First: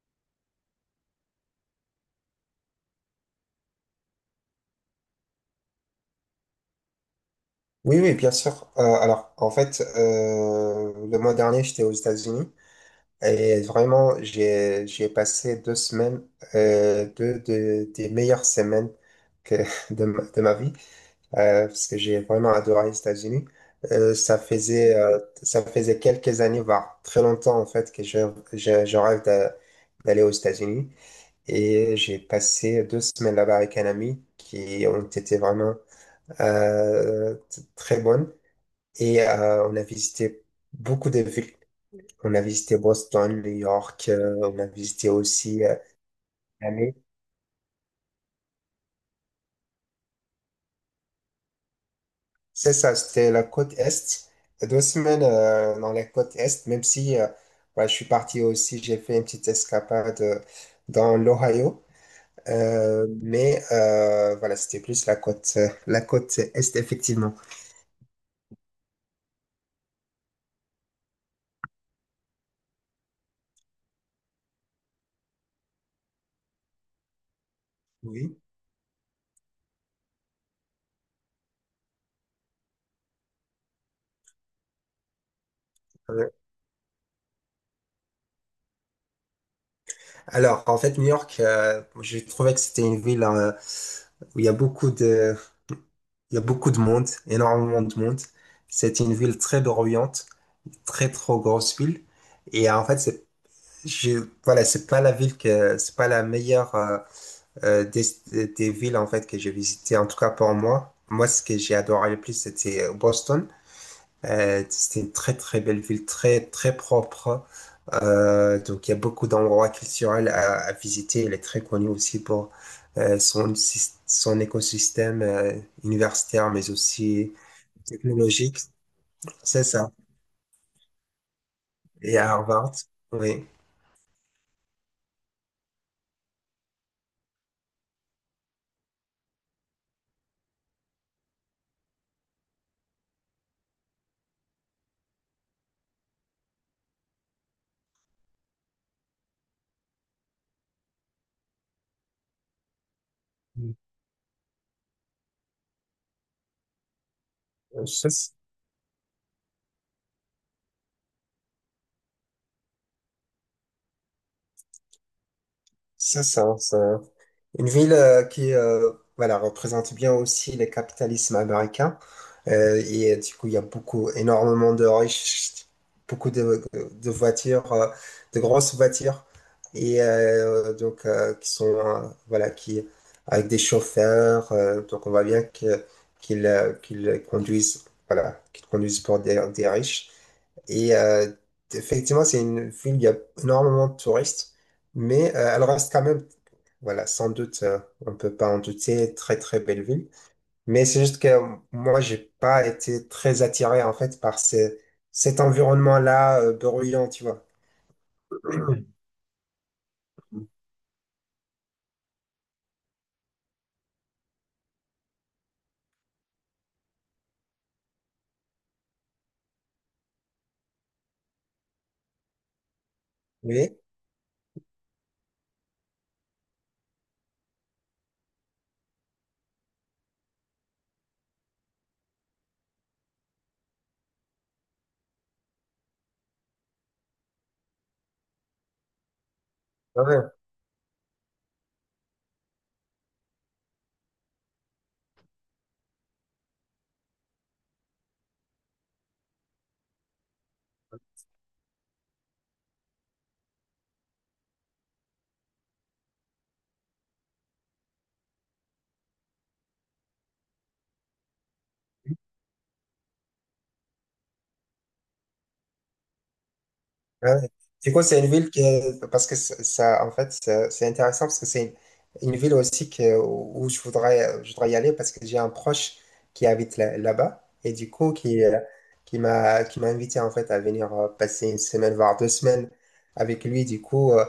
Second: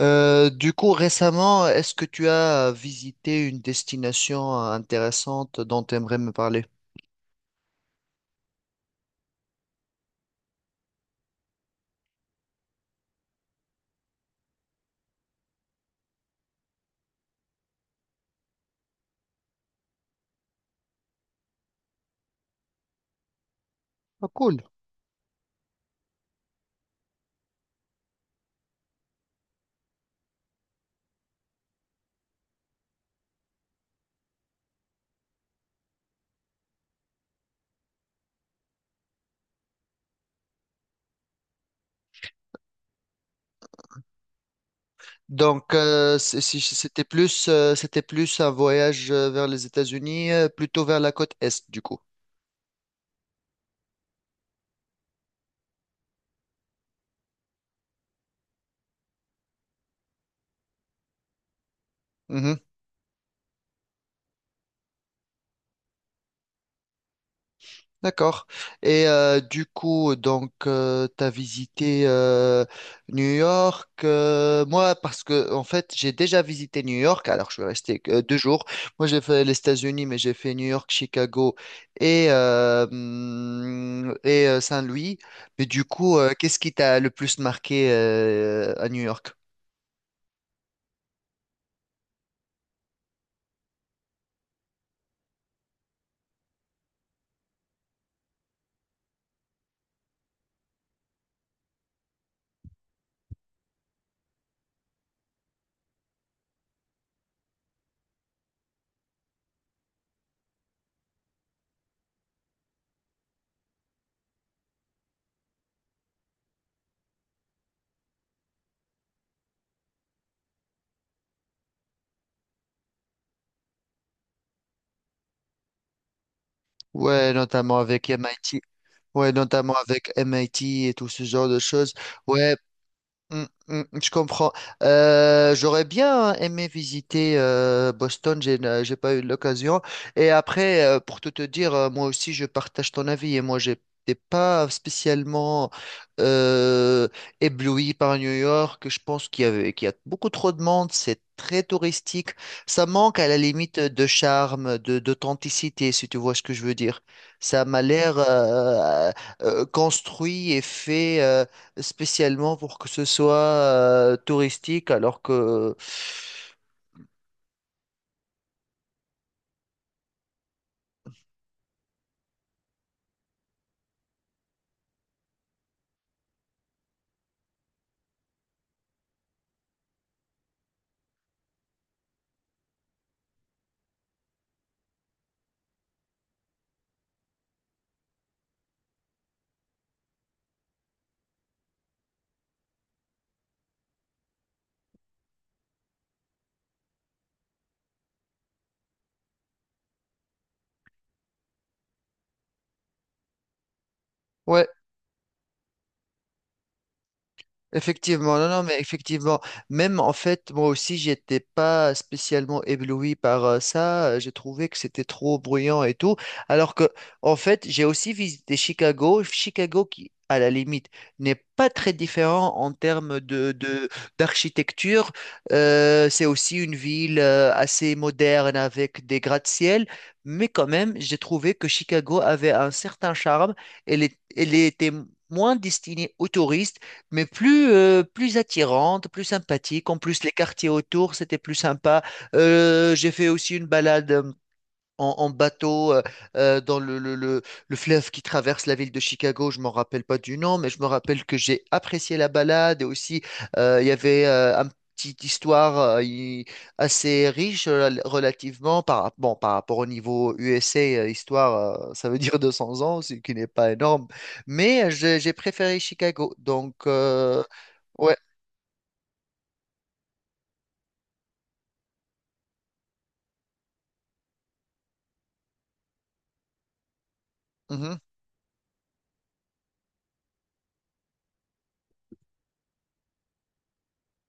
Du coup, récemment, est-ce que tu as visité une destination intéressante dont tu aimerais me parler? Oui, oui, bien sûr. En fait, le mois dernier, j'étais aux États-Unis et vraiment, j'ai passé deux semaines, des meilleures semaines que de ma vie, parce que j'ai vraiment adoré les États-Unis. Ah, cool. Ça faisait quelques années, voire très longtemps, en fait, que je rêve d'aller aux États-Unis. Et j'ai passé deux semaines là-bas avec un ami qui ont été vraiment très bonnes. Et on a visité beaucoup de villes. On a visité Boston, New York, on a visité aussi Donc, Miami. C'était plus un voyage vers les États-Unis, plutôt vers la côte Est, du coup. C'est ça, c'était la côte Est. Deux semaines dans la côte Est, même si ouais, je suis parti aussi, j'ai fait une petite escapade dans l'Ohio. Mhm. Voilà, c'était plus la côte Est, effectivement. D'accord. Et du coup, donc, tu as visité New York. Moi, parce que, en fait, j'ai déjà visité New York. Alors, je suis resté que Oui. deux jours. Moi, j'ai fait les États-Unis, mais j'ai fait New York, Chicago et Saint-Louis. Mais du coup, Euh, qu'est-ce qui t'a le plus marqué à New York? Alors, en fait, New York, je trouvais que c'était une ville où il y a beaucoup de monde, énormément de monde. C'est une ville très bruyante, très trop grosse ville. Et en fait, voilà, c'est pas la meilleure euh, des, des villes en fait que j'ai visitées, en tout cas pour moi. Moi, ce que j'ai adoré le plus, c'était Boston. C'était une très très belle ville, très très propre. Donc il y a beaucoup d'endroits culturels à visiter. Elle est très connue aussi pour son écosystème universitaire, mais Ouais, aussi notamment avec technologique, MIT. Ouais, c'est notamment ça. avec MIT et tout ce genre de choses. Et à Ouais. Harvard, oui. Mm, mm, je comprends. J'aurais bien, hein, aimé visiter Boston, j'ai pas eu l'occasion. Et après, pour tout te dire, moi aussi, je partage ton avis. Et moi, j'étais pas spécialement euh, ébloui par New York. Je pense qu'il y a beaucoup trop de monde. C'est très touristique. Ça manque à la limite de charme, de d'authenticité, si tu vois ce que je veux dire. Ça m'a Euh, l'air C'est construit et fait, spécialement pour que ce soit touristique. Alors que, c'est ça, c'est une ville qui, voilà, représente bien aussi le capitalisme américain. Et du coup, il y a beaucoup, énormément de riches, de voitures, de grosses voitures, et donc qui sont voilà, qui avec des chauffeurs. Donc on voit bien que qu'ils qu'ils conduisent, voilà, qu'ils conduisent pour des riches. Et effectivement, c'est une ville où il y a énormément de touristes, mais elle reste quand même, voilà, sans doute, on peut pas en douter, très très belle ville. Mais c'est juste que moi, j'ai pas été très attiré en fait par ouais. Cet environnement-là bruyant, tu vois. Effectivement, non, non, mais effectivement, même en fait, moi aussi, j'étais pas spécialement ébloui par ça. J'ai trouvé que c'était trop bruyant et tout. Alors que, en fait, j'ai aussi visité Chicago. Chicago qui, à la limite, n'est pas très différent en termes Mhm. Oui. D'architecture. C'est aussi une ville assez moderne avec des gratte-ciel. Mais quand même, j'ai trouvé que Chicago avait un certain charme. Elle était moins destinée aux touristes mais plus attirante, plus sympathique. En plus, les Ouais. quartiers autour, c'était plus sympa. J'ai fait aussi une balade en bateau, dans le fleuve qui traverse la ville de Chicago. Je m'en rappelle pas du nom, mais je me rappelle que j'ai apprécié la balade, et aussi il y avait un petite histoire assez riche, relativement, bon, par rapport au niveau USA, histoire, ça veut dire 200 ans, ce qui n'est pas énorme, mais j'ai préféré Chicago. Donc, Ah ouais. Du coup, ouais. c'est une ville qui est, parce que ça- en fait, c'est intéressant parce que c'est une ville aussi que, où je voudrais y aller parce que j'ai un proche qui habite là-bas et du Mhm. coup, qui m'a invité en fait à venir passer une semaine, voire deux semaines avec lui. Du coup, euh,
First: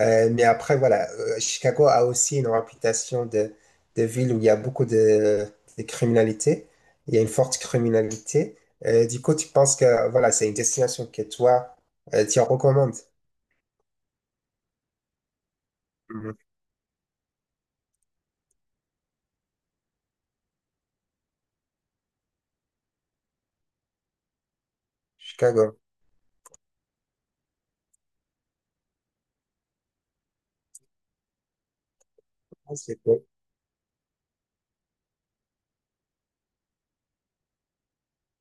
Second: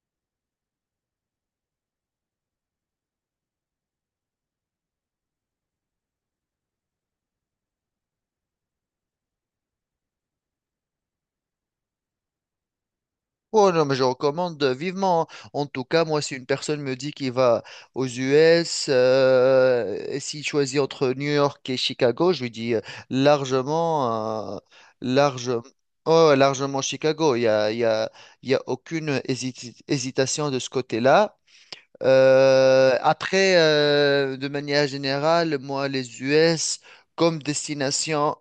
euh, mais après, voilà, Chicago a aussi une réputation de ville où il y a de criminalité. Il y a une forte criminalité. Du coup, tu penses que, voilà, c'est une destination que toi, elle t'y recommande. Oh non, mais je recommande vivement, hein. En tout cas, moi, Mhm. si une personne me dit qu'il va aux US, et s'il choisit entre New York et Chicago, je lui dis largement, euh, large, Chicago. oh, largement Chicago. Il y a aucune hésitation de ce côté-là. Ah, c'est cool. De manière générale, moi, les US comme destination,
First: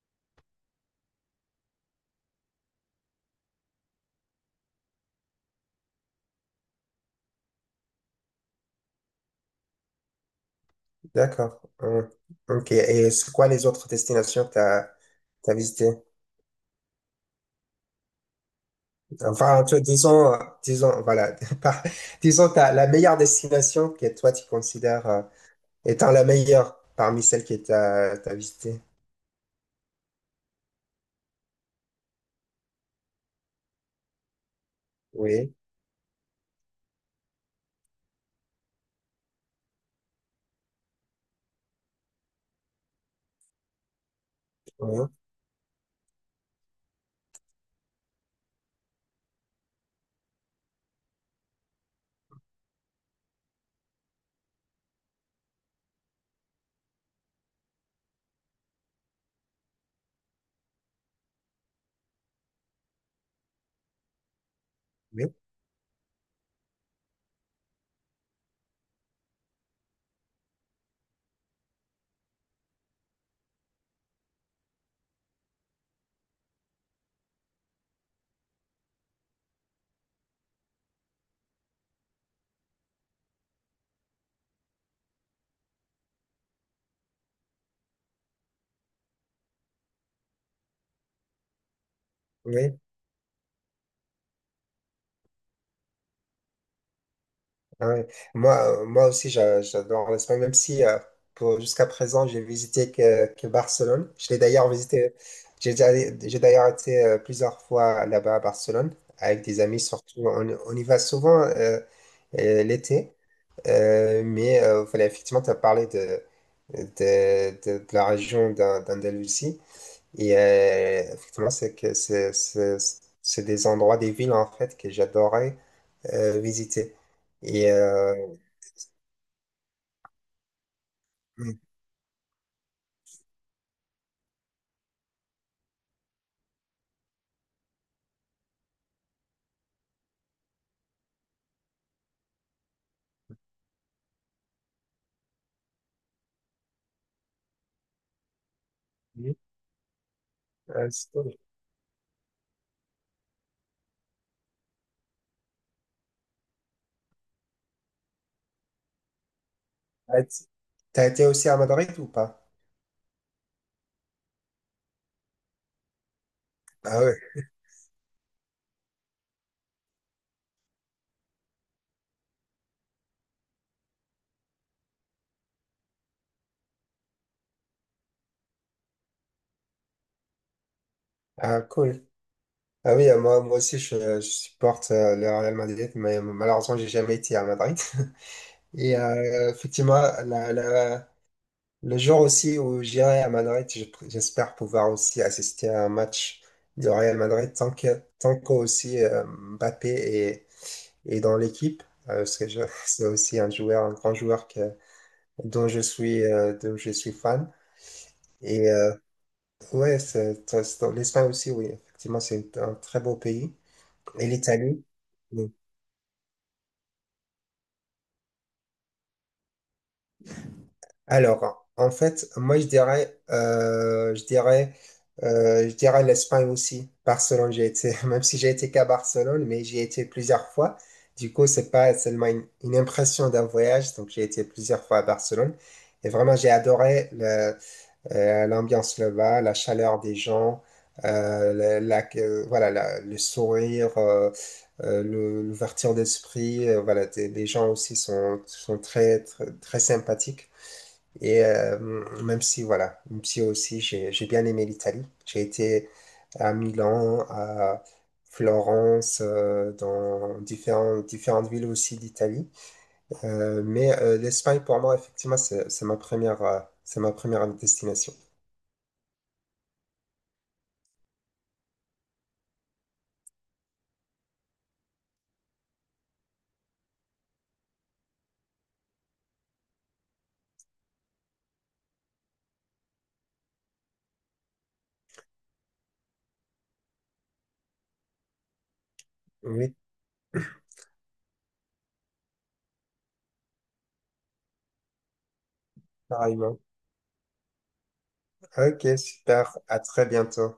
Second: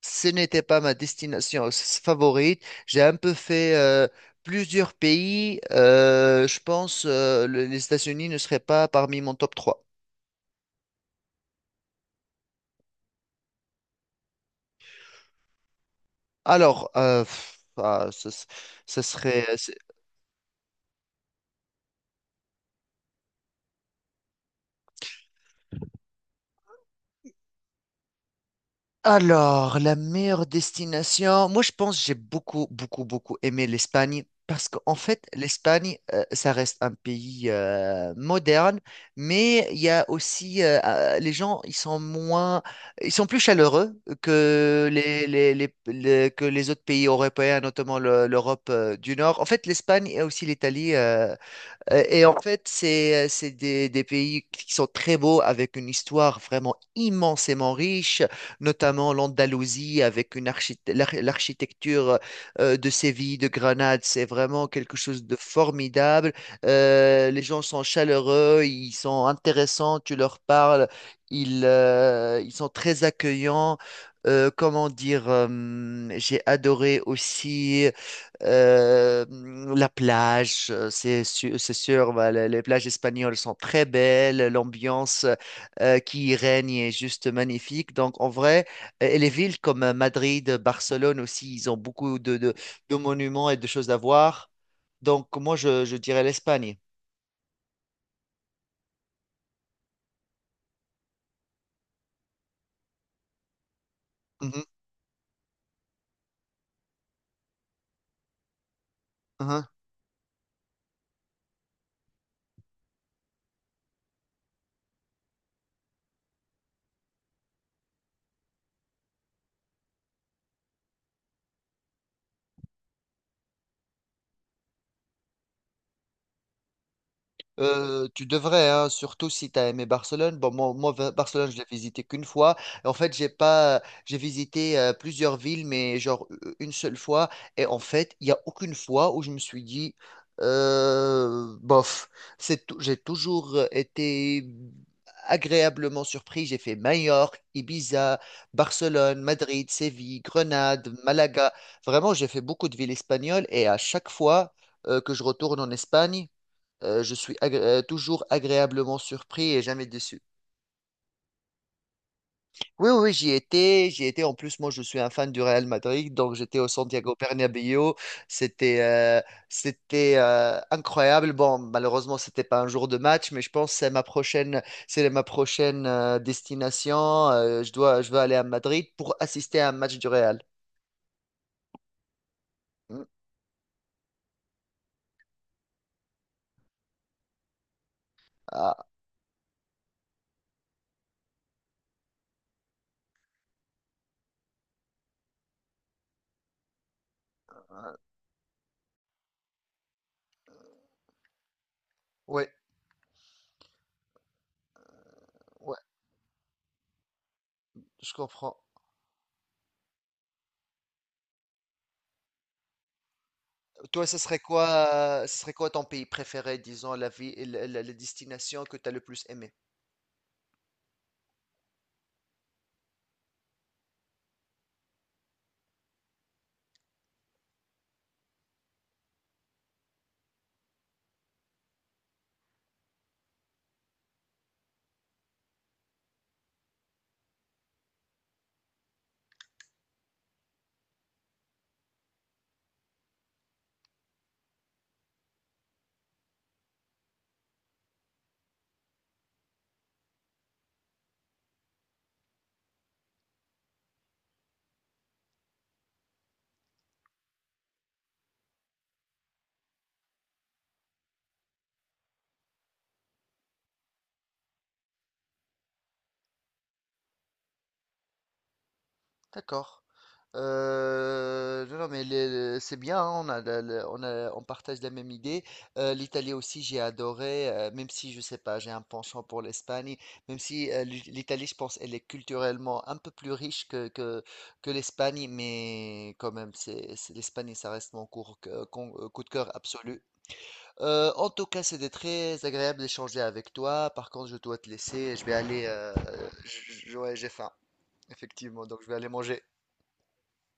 ce n'était pas ma destination favorite. J'ai un peu fait plusieurs pays. Les États-Unis ne seraient pas parmi mon top 3. D'accord. Hum. Ok. Et c'est quoi les autres destinations que tu as visitées? Alors, pff, ah, ce serait, Enfin, disons, voilà, par- disons t'as la meilleure destination que toi tu considères étant la meilleure parmi celles que tu as visitées. Alors, la meilleure destination, moi je pense que j'ai beaucoup, beaucoup, beaucoup aimé l'Espagne, parce qu'en fait, Oui. l'Espagne, ça reste un pays moderne, mais il y a aussi, les ils sont moins, ils sont plus chaleureux que Oui. Que les autres pays européens, notamment l'Europe du Nord. En fait, l'Espagne et aussi l'Italie, et en fait, c'est des pays qui sont très beaux, avec une histoire vraiment immensément riche, notamment l'Andalousie, avec une l'architecture de Séville, de Grenade. C'est vraiment quelque chose Oui. de formidable. Les gens sont chaleureux, ils sont intéressants, tu leur parles, ils sont très accueillants. Comment dire, j'ai adoré aussi Euh, la plage. C'est sûr, c'est sûr, bah, les plages espagnoles sont très belles, l'ambiance qui y règne est juste magnifique. Donc, en vrai, et les villes comme Madrid, Barcelone aussi, ils ont beaucoup Oui. de monuments et de choses à voir. Donc, moi, je dirais l'Espagne. Ah ouais. Moi, moi aussi, j'adore l'Espagne, même si jusqu'à présent, j'ai visité que Barcelone. Je l'ai Mhm, d'ailleurs visité, j'ai déjà- j'ai d'ailleurs été plusieurs fois là-bas à Barcelone, avec des mhm. amis surtout. On y va souvent l'été. Voilà, effectivement, tu as parlé de la région d'Andalousie. Et effectivement, c'est que c'est des endroits, des villes en fait que j'adorais visiter. Et Tu devrais, hein, surtout si tu as aimé Barcelone. Bon, Barcelone, je l'ai visité qu'une fois. En fait, j'ai pas, j'ai visité plusieurs villes, mais genre une seule fois. Et en fait, il n'y a aucune fois où je me suis dit, bof. J'ai toujours été agréablement surpris. J'ai fait Majorque, Ibiza, Barcelone, Mhm. Madrid, Séville, Ah, Grenade, c'est cool. Malaga. Vraiment, j'ai fait beaucoup de villes espagnoles, et à chaque fois que je retourne en Espagne, toujours agréablement surpris et jamais déçu. Ah, t- T'as été aussi à Madrid ou pas? Oui, oui, oui, j'y étais, j'y étais. En plus, moi, je suis un fan du Real Madrid, donc j'étais au Ah Santiago ouais, Bernabéu. C'était, euh, C'était incroyable. Bon, malheureusement, c'était pas un jour de match, mais je pense que c'est ma prochaine destination. Je veux aller à Madrid pour assister à un match du Real. ah cool. Ah Hmm. oui, moi, je supporte le Real Madrid, mais malheureusement j'ai jamais été à Madrid. Ah, Et effectivement, la- la- le jour aussi où j'irai à Madrid, j'espère pouvoir aussi assister à un match du Real Madrid tant qu'aussi Mbappé est, est dans l'équipe, parce que ouais, je- c'est aussi un joueur, un grand joueur que, ouais, dont je suis fan. je comprends. Et Ouais, l'Espagne aussi, oui, effectivement, c'est un très beau pays. Toi, Et l'Italie? Ce serait Oui. quoi ton pays préféré, disons, la vie, la- la destination que tu as le plus aimé? Alors, en fait, moi, je dirais l'Espagne aussi. Barcelone, j'ai été, même si j'ai été qu'à Barcelone, mais j'y ai été plusieurs fois. Du coup, c'est pas seulement une impression d'un voyage, donc j'ai été plusieurs fois à Barcelone. Et vraiment, j'ai adoré l'ambiance là-bas, la chaleur des gens, voilà, le sourire, l'ouverture d'esprit, voilà, les gens aussi sont très, très, très sympathiques. Et même si, voilà, même si aussi j'ai bien aimé l'Italie, j'ai été à Milan, à Florence, dans différentes différentes villes aussi d'Italie. L'Espagne, pour moi, effectivement, c'est ma première destination. D'accord. Non, non, mais c'est bien, hein, on a, on partage la même idée. L'Italie aussi, j'ai adoré, même si je sais pas, j'ai un penchant pour l'Espagne, même si l'Italie, je pense, elle est culturellement un peu plus riche que l'Espagne, mais quand même, l'Espagne, ça reste mon cours, que- con- coup de cœur Oui, absolu. En tout cas, c'était très agréable d'échanger avec toi. Par contre, je dois te laisser, je vais aller, pareillement. Ouais, j'ai faim, effectivement, donc Ok, je vais aller manger. super. À très bientôt.